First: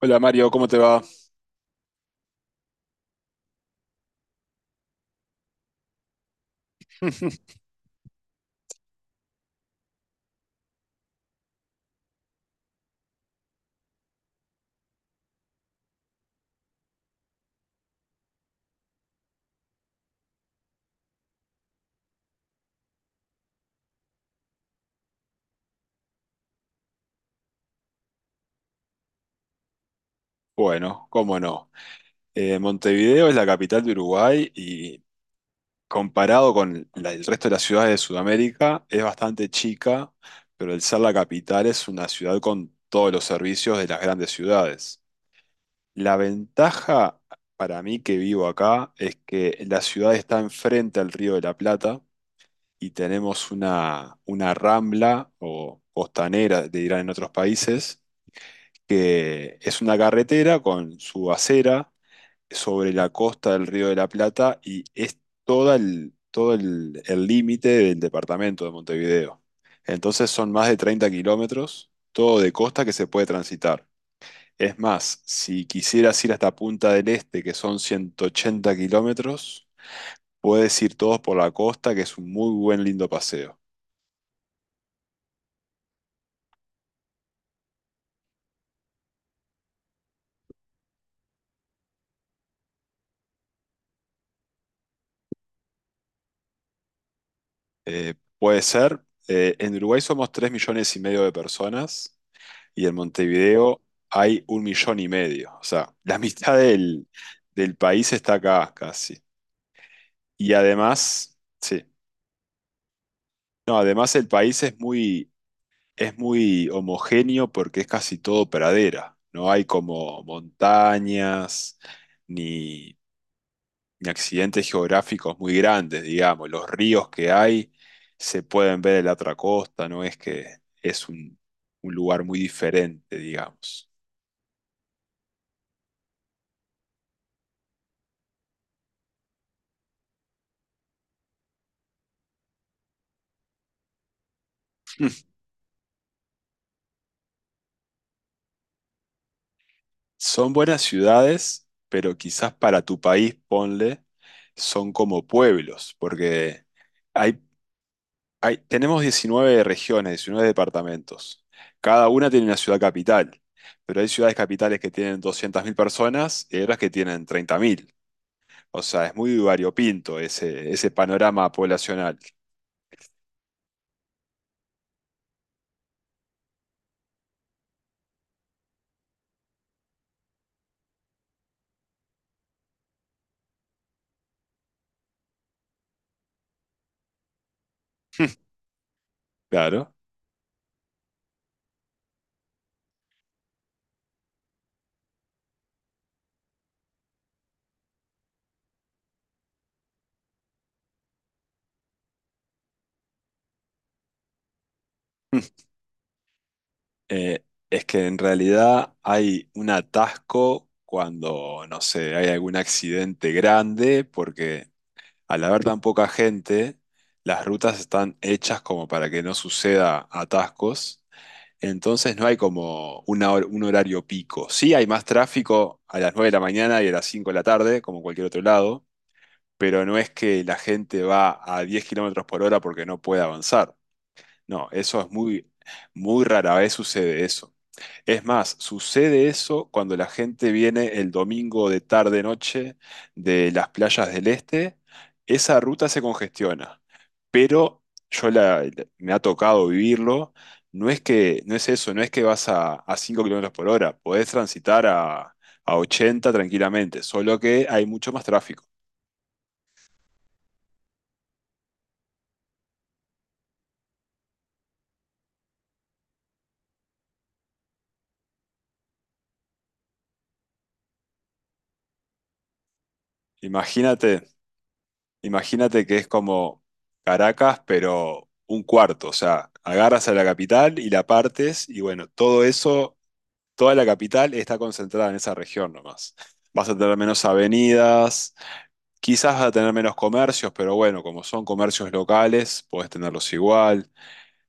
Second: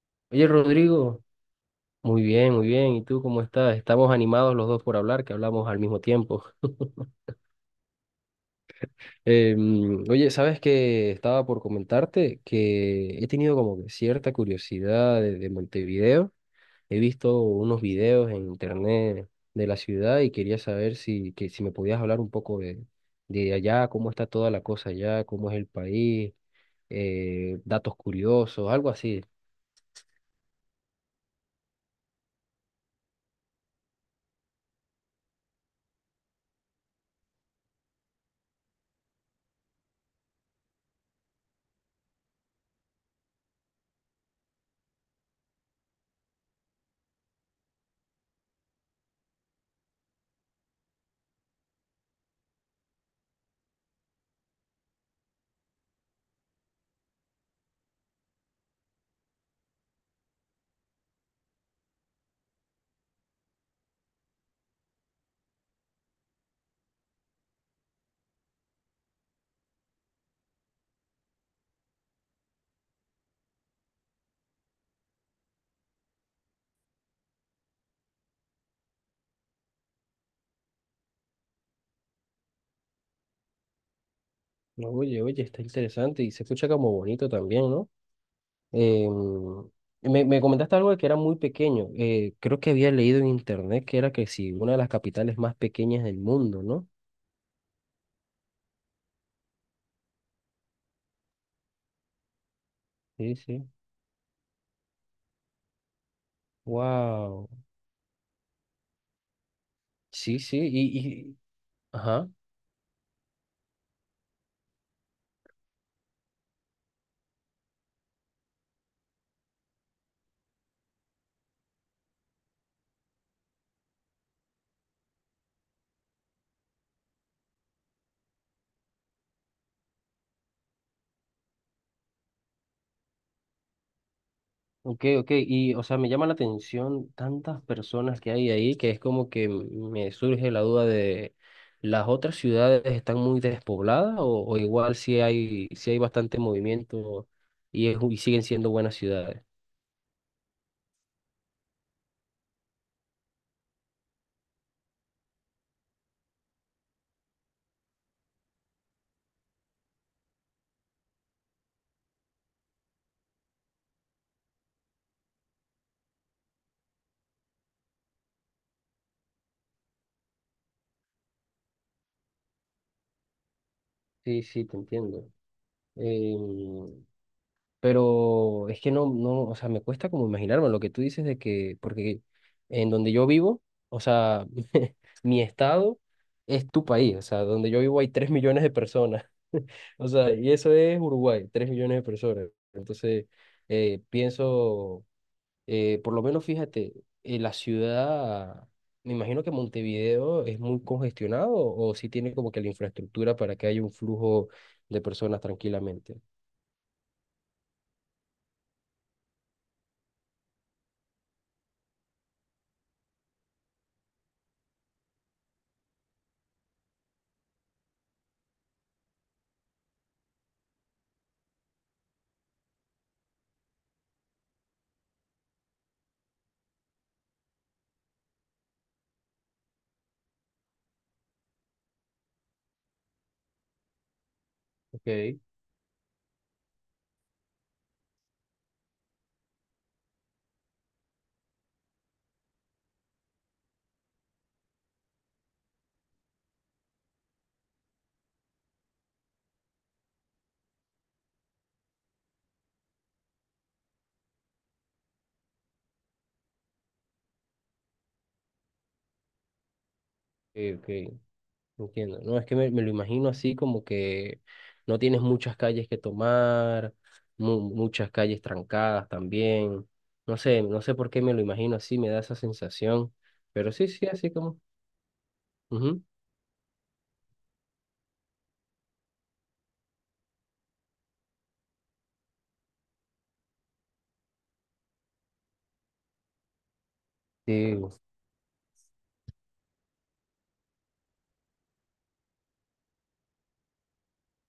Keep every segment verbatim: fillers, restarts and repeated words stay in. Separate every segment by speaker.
Speaker 1: Hola
Speaker 2: Oye,
Speaker 1: Mario, ¿cómo te va?
Speaker 2: Rodrigo, muy bien, muy bien. ¿Y tú cómo estás? Estamos animados los dos por hablar, que hablamos al mismo tiempo. Em, oye, ¿sabes que estaba por comentarte que he tenido como que cierta curiosidad de, de Montevideo? He visto unos videos en internet de la ciudad y quería saber si, que, si me podías hablar un poco de, de allá, cómo está toda la cosa allá, cómo es el país, eh, datos curiosos, algo así.
Speaker 1: Bueno, cómo no. Eh, Montevideo es la capital de Uruguay y comparado con la- el resto de las ciudades de Sudamérica es bastante chica, pero el ser la capital es una ciudad con todos los servicios de las grandes ciudades. La ventaja para mí que vivo acá es que la ciudad está enfrente al Río de la Plata y tenemos una, una rambla o costanera, le dirán en otros países, que es una carretera con su acera sobre la costa del Río de la Plata y es toda el, todo el el límite del departamento de Montevideo. Entonces son más de treinta kilómetros, todo de costa que se puede transitar. Es más, si quisieras ir hasta Punta del Este, que son ciento ochenta kilómetros, puedes ir todos por la costa, que es un muy buen, lindo paseo.
Speaker 2: Oye, oye, está interesante y se escucha como bonito también. Em, me, me comentaste algo de que era muy pequeño. Eh, creo que había leído en internet que era que sí, una de las capitales más pequeñas del mundo, ¿no?
Speaker 1: Eh, puede ser, eh, en Uruguay somos tres millones y medio de personas y en
Speaker 2: Sí, sí.
Speaker 1: Montevideo hay un millón y medio. O sea, la mitad del,
Speaker 2: Wow.
Speaker 1: del país está acá casi.
Speaker 2: Sí,
Speaker 1: Y
Speaker 2: sí. Y, y,
Speaker 1: además, sí,
Speaker 2: ajá.
Speaker 1: no, además el país es muy, es muy homogéneo porque es casi todo pradera. No hay como montañas ni, ni accidentes geográficos muy grandes, digamos. Los ríos que hay se pueden ver en la otra costa, no es que es un, un lugar muy diferente, digamos.
Speaker 2: Ok, ok. Y, o sea, me llama la atención tantas personas que hay ahí, que es como que me surge la duda de, ¿las otras ciudades están muy despobladas o, o igual si hay, si hay bastante movimiento y, es- y siguen siendo buenas ciudades?
Speaker 1: Son buenas ciudades, pero quizás para tu país, ponle, son como pueblos, porque hay, hay- tenemos diecinueve regiones, diecinueve departamentos. Cada una tiene una ciudad capital, pero hay ciudades capitales que tienen doscientas mil personas y hay otras que tienen treinta mil. O sea, es muy variopinto ese, ese panorama poblacional.
Speaker 2: Sí, sí, te entiendo. Em, Pero es que no, no, o sea, me cuesta como imaginarme lo que tú dices de que, porque en donde yo vivo, o sea, mi estado es tu país, o sea, donde yo vivo hay tres millones de personas,
Speaker 1: Claro.
Speaker 2: o sea, y eso es Uruguay, tres millones de personas. Entonces, eh, pienso, eh, por lo menos fíjate, eh, la ciudad, me imagino que Montevideo es muy congestionado, o si tiene como que la infraestructura para que haya un flujo de personas tranquilamente.
Speaker 1: Eh, es que en realidad hay un atasco cuando, no sé, hay algún accidente grande, porque al haber tan poca gente, las rutas están hechas como para que no suceda atascos. Entonces no hay como una hor- un horario pico. Sí hay más tráfico a las nueve de la mañana y a las cinco de la tarde, como cualquier otro lado, pero no es que la gente va a diez kilómetros por hora porque no puede avanzar. No, eso es
Speaker 2: Ok,
Speaker 1: muy, muy rara vez sucede eso. Es más, sucede eso cuando la gente viene el domingo de tarde noche de las playas del este, esa ruta se congestiona. Pero yo la, me ha tocado vivirlo, no es que, no es eso, no es que vas a, a cinco kilómetros por hora, podés transitar a, a ochenta tranquilamente, solo que hay mucho más tráfico.
Speaker 2: ok. Ok. Entiendo, no, es que me, me lo imagino así como que no tienes muchas calles que tomar, mu- muchas calles trancadas también. No sé, no sé por qué me lo imagino así, me da esa sensación, pero sí, sí,
Speaker 1: Imagínate.
Speaker 2: así como.
Speaker 1: Imagínate que
Speaker 2: Ujú.
Speaker 1: es como Caracas, pero un cuarto, o sea, agarras a la capital y la partes y bueno, todo eso, toda la capital está concentrada en esa región nomás. Vas a tener menos
Speaker 2: Sí.
Speaker 1: avenidas, quizás vas a tener menos comercios, pero bueno, como son comercios locales, podés tenerlos igual.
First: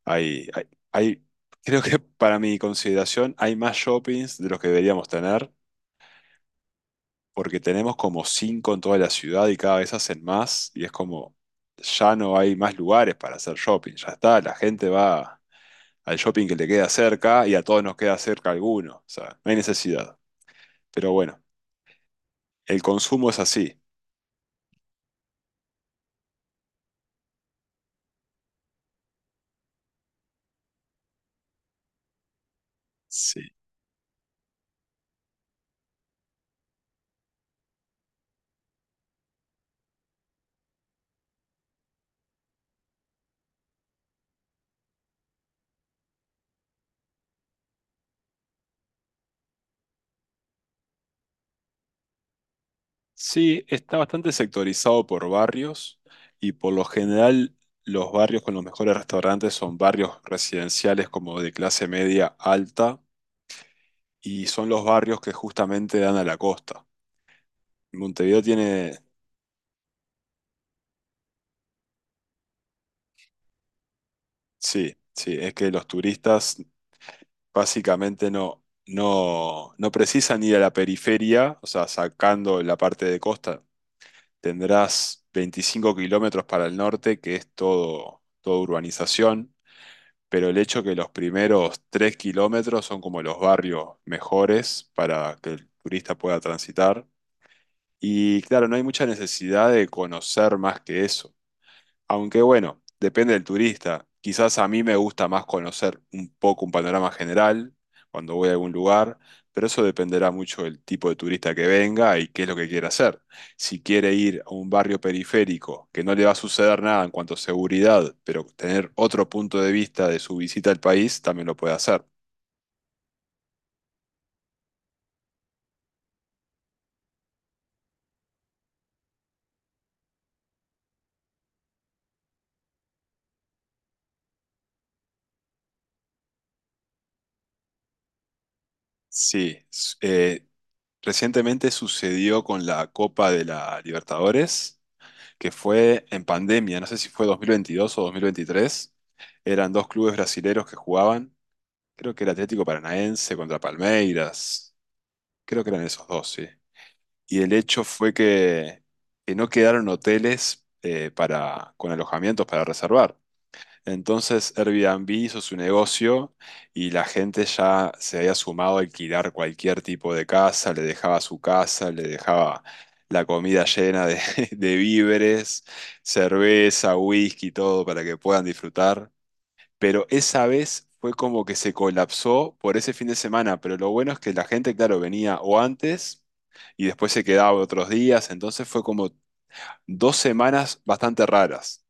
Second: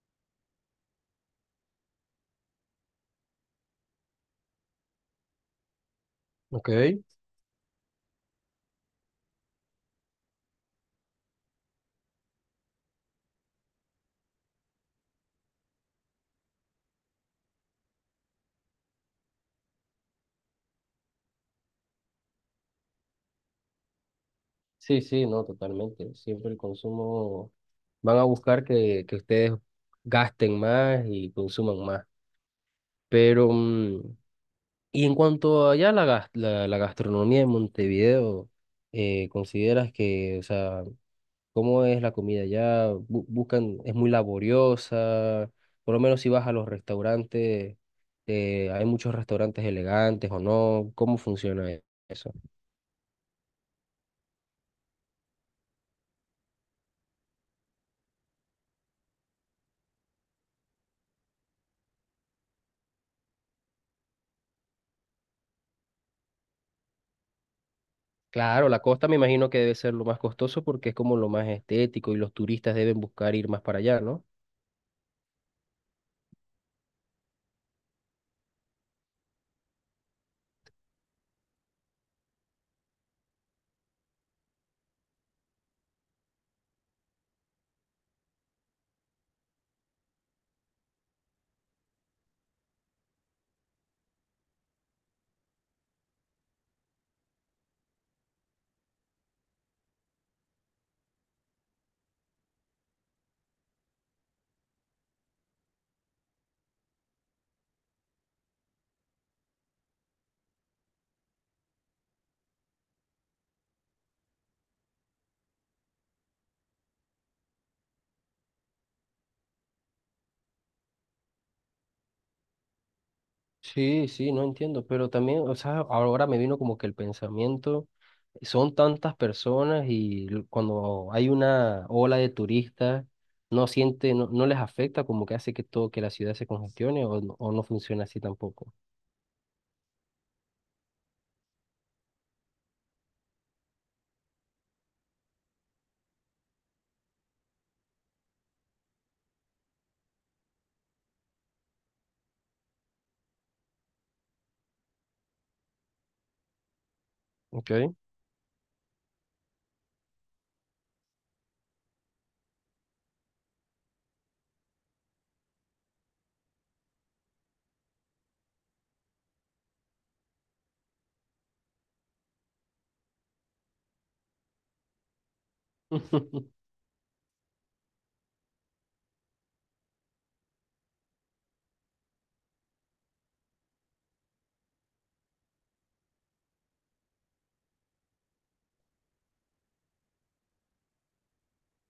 Speaker 1: Hay, hay, hay- creo que para mi consideración hay más shoppings de los que deberíamos tener,
Speaker 2: Ok,
Speaker 1: porque tenemos como cinco en toda la ciudad y cada vez hacen más y es como, ya no hay más lugares para hacer shopping, ya está, la gente va al shopping que le queda cerca y a todos nos queda cerca alguno, o sea, no hay necesidad. Pero bueno, el consumo es así.
Speaker 2: sí, sí, no, totalmente. Siempre el consumo, van a buscar que, que ustedes gasten más y consuman más.
Speaker 1: Sí.
Speaker 2: Pero, mm, y en cuanto allá a la, gas- la, la gastronomía de Montevideo, eh, ¿consideras que, o sea, cómo es la comida allá? Bu- buscan, es muy laboriosa. Por lo menos si vas a los restaurantes, eh, hay muchos restaurantes elegantes o no. ¿Cómo funciona e- eso?
Speaker 1: Sí, está bastante sectorizado por barrios y por lo general los barrios con los mejores restaurantes son barrios residenciales, como de clase media alta, y son los barrios que justamente dan a la costa. Montevideo
Speaker 2: Claro, la
Speaker 1: tiene.
Speaker 2: costa me imagino que debe ser lo más costoso, porque es como lo más estético y los turistas deben buscar ir más para allá, ¿no?
Speaker 1: Sí, sí, es que los turistas básicamente no, no, no precisan ir a la periferia, o sea, sacando la parte de costa, tendrás veinticinco kilómetros para el norte, que es todo, todo urbanización, pero el hecho que los primeros tres kilómetros son como los barrios mejores para que el turista pueda transitar. Y claro, no hay mucha necesidad de conocer más que eso. Aunque bueno, depende del turista. Quizás a mí me gusta más conocer un poco un panorama general cuando voy a algún lugar, pero eso dependerá mucho del tipo de turista que venga y qué es lo que quiere hacer. Si quiere ir a un barrio periférico, que no le va a suceder nada en cuanto a seguridad, pero tener otro punto de vista de su visita al país, también lo puede hacer.
Speaker 2: Sí, sí, no entiendo, pero también, o sea, ahora me vino como que el pensamiento, son tantas personas y l- cuando hay una ola de turistas, no siente, no, no les afecta, como que hace que todo, que la ciudad se congestione o, no- o no funciona así tampoco.
Speaker 1: Sí, s- eh, recientemente sucedió con la Copa de la Libertadores que fue en pandemia, no sé si fue dos mil veintidós o dos mil veintitrés. Eran dos clubes brasileros que jugaban, creo que era Atlético Paranaense contra Palmeiras, creo que eran esos dos, sí. Y el
Speaker 2: ¿Ok?
Speaker 1: hecho fue que, que no quedaron hoteles, eh, para, con alojamientos para reservar. Entonces Airbnb hizo su negocio y la gente ya se había sumado a alquilar cualquier tipo de casa, le dejaba su casa, le dejaba la comida llena de, de víveres, cerveza, whisky, todo para que puedan disfrutar. Pero esa vez fue como que se colapsó por ese fin de semana, pero lo bueno es que la gente, claro, venía o antes y después se quedaba otros días, entonces fue como dos semanas bastante raras.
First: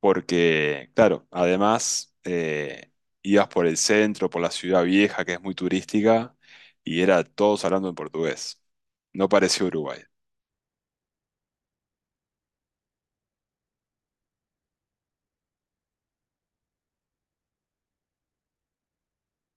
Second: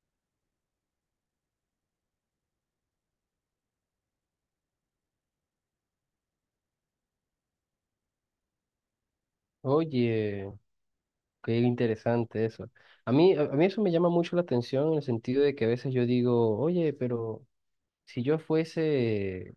Speaker 1: Porque, claro, además eh, ibas por el centro, por la ciudad vieja, que es muy turística, y era todos hablando en portugués. No parecía Uruguay.
Speaker 2: Oye, qué interesante eso. A mí, a a mí eso me llama mucho la atención en el sentido de que a veces yo digo, oye, pero si yo fuese,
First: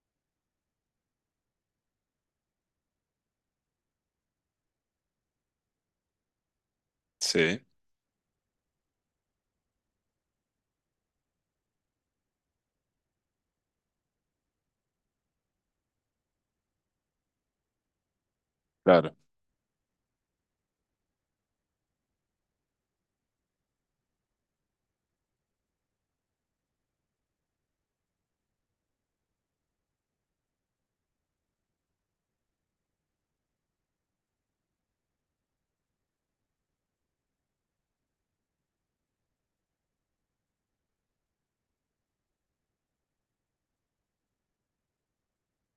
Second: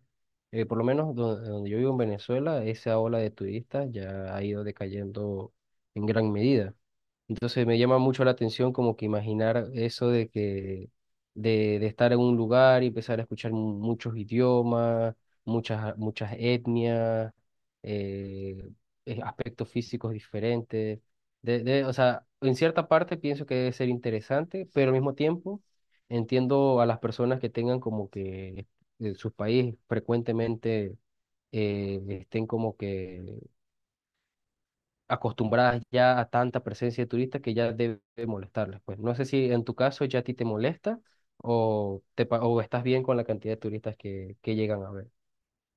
Speaker 2: eh, por lo menos do- donde, yo vivo en Venezuela, esa ola de turistas ya ha ido decayendo en gran medida.
Speaker 1: Sí,
Speaker 2: Entonces me llama mucho la atención como que imaginar eso de que de, de estar en un lugar y empezar a escuchar mu- muchos idiomas, muchas, muchas etnias, eh,
Speaker 1: claro.
Speaker 2: eh, aspectos físicos diferentes. De, de- o sea, en cierta parte pienso que debe ser interesante, pero al mismo tiempo entiendo a las personas que tengan como que en su país frecuentemente eh, estén como que acostumbradas ya a tanta presencia de turistas, que ya debe molestarles. Pues no sé si en tu caso ya a ti te molesta o, te, pa- o estás bien con la cantidad de turistas que, que llegan a ver.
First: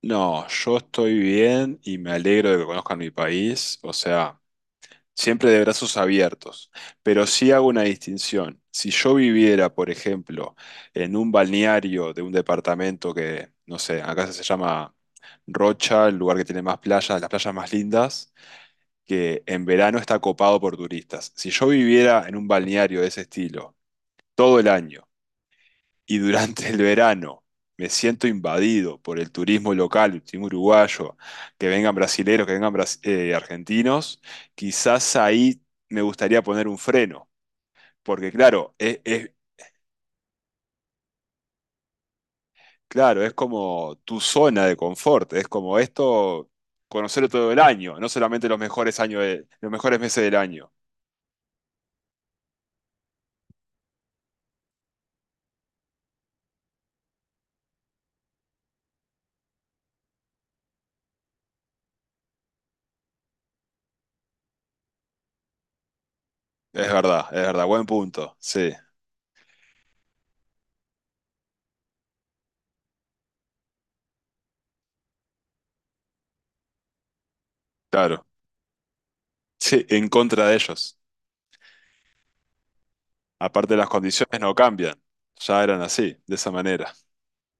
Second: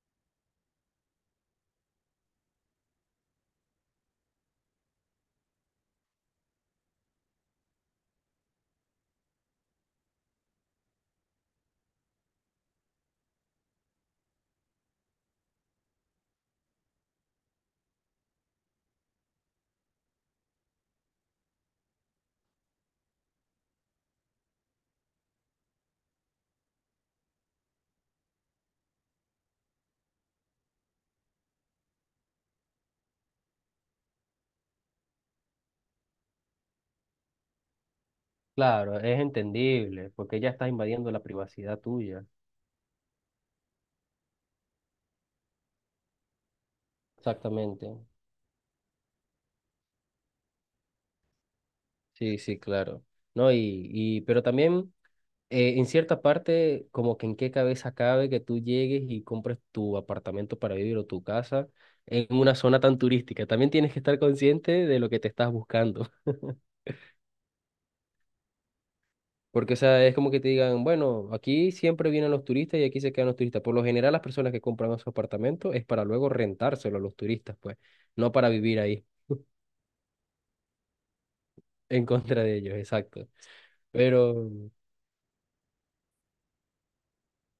Speaker 1: No, yo estoy bien y me alegro de que conozcan mi país, o sea, siempre de brazos abiertos, pero sí hago una distinción. Si yo viviera, por ejemplo, en un balneario de un departamento que, no sé, acá se llama Rocha, el lugar que tiene más playas, las playas más lindas, que en verano está copado por turistas. Si yo viviera en un balneario de ese estilo todo el año y durante el verano me siento invadido por el turismo local, el turismo uruguayo, que vengan brasileros, que vengan bras- eh, argentinos, quizás ahí me gustaría poner un freno, porque claro,
Speaker 2: Claro,
Speaker 1: es,
Speaker 2: es
Speaker 1: es-
Speaker 2: entendible, porque ya estás invadiendo la privacidad tuya.
Speaker 1: claro, es como tu zona de confort, es como esto, conocerlo todo el
Speaker 2: Exactamente.
Speaker 1: año, no solamente los mejores años de- los mejores meses del año.
Speaker 2: Sí, sí, claro. No, y, y pero también eh, en cierta parte, como que en qué cabeza cabe que tú llegues y compres tu apartamento para vivir o tu casa en una zona tan turística. También tienes que estar consciente de lo que te estás buscando.
Speaker 1: Es verdad, es verdad, buen punto, sí,
Speaker 2: Porque, o sea, es como que te digan, bueno, aquí siempre vienen los turistas y aquí se quedan los turistas. Por lo general, las personas que compran su apartamento es para luego rentárselo a los turistas, pues,
Speaker 1: claro.
Speaker 2: no para vivir ahí,
Speaker 1: Sí, en contra de ellos.
Speaker 2: en contra de ellos, exacto.
Speaker 1: Aparte, las condiciones
Speaker 2: Pero
Speaker 1: no cambian. Ya eran así, de esa manera.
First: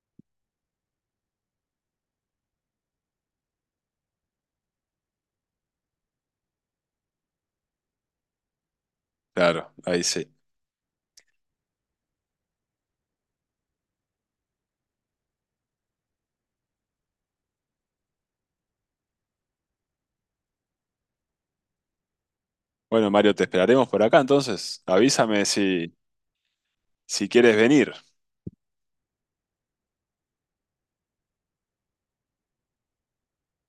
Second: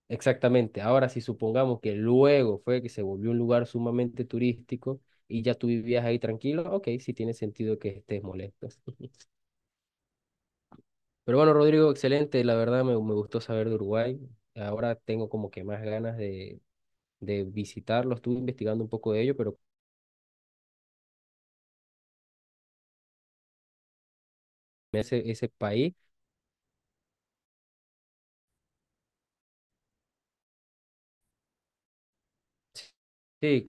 Speaker 2: exactamente. Ahora, si supongamos que luego fue que se volvió un lugar sumamente turístico y ya tú vivías ahí tranquilo, ok, sí tiene sentido que estés molesto.
Speaker 1: Claro, ahí sí.
Speaker 2: Pero bueno, Rodrigo, excelente. La verdad me, me gustó saber de Uruguay. Ahora tengo como que más ganas de, de visitarlo. Estuve investigando un poco de ello, pero
Speaker 1: Bueno, Mario, te esperaremos por acá entonces.
Speaker 2: ese,
Speaker 1: Avísame
Speaker 2: ese
Speaker 1: si,
Speaker 2: país.
Speaker 1: si quieres venir.
Speaker 2: Sí,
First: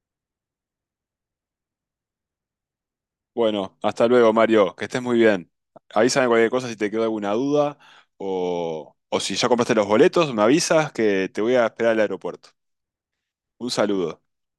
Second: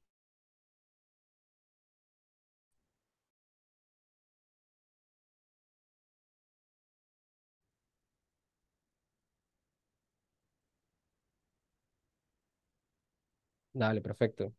Speaker 1: Bueno, hasta luego, Mario. Que estés muy bien. Avísame cualquier cosa si te quedó alguna duda o, o si ya compraste los boletos, me avisas que te voy a esperar al aeropuerto. Un
Speaker 2: dale,
Speaker 1: saludo.
Speaker 2: perfecto.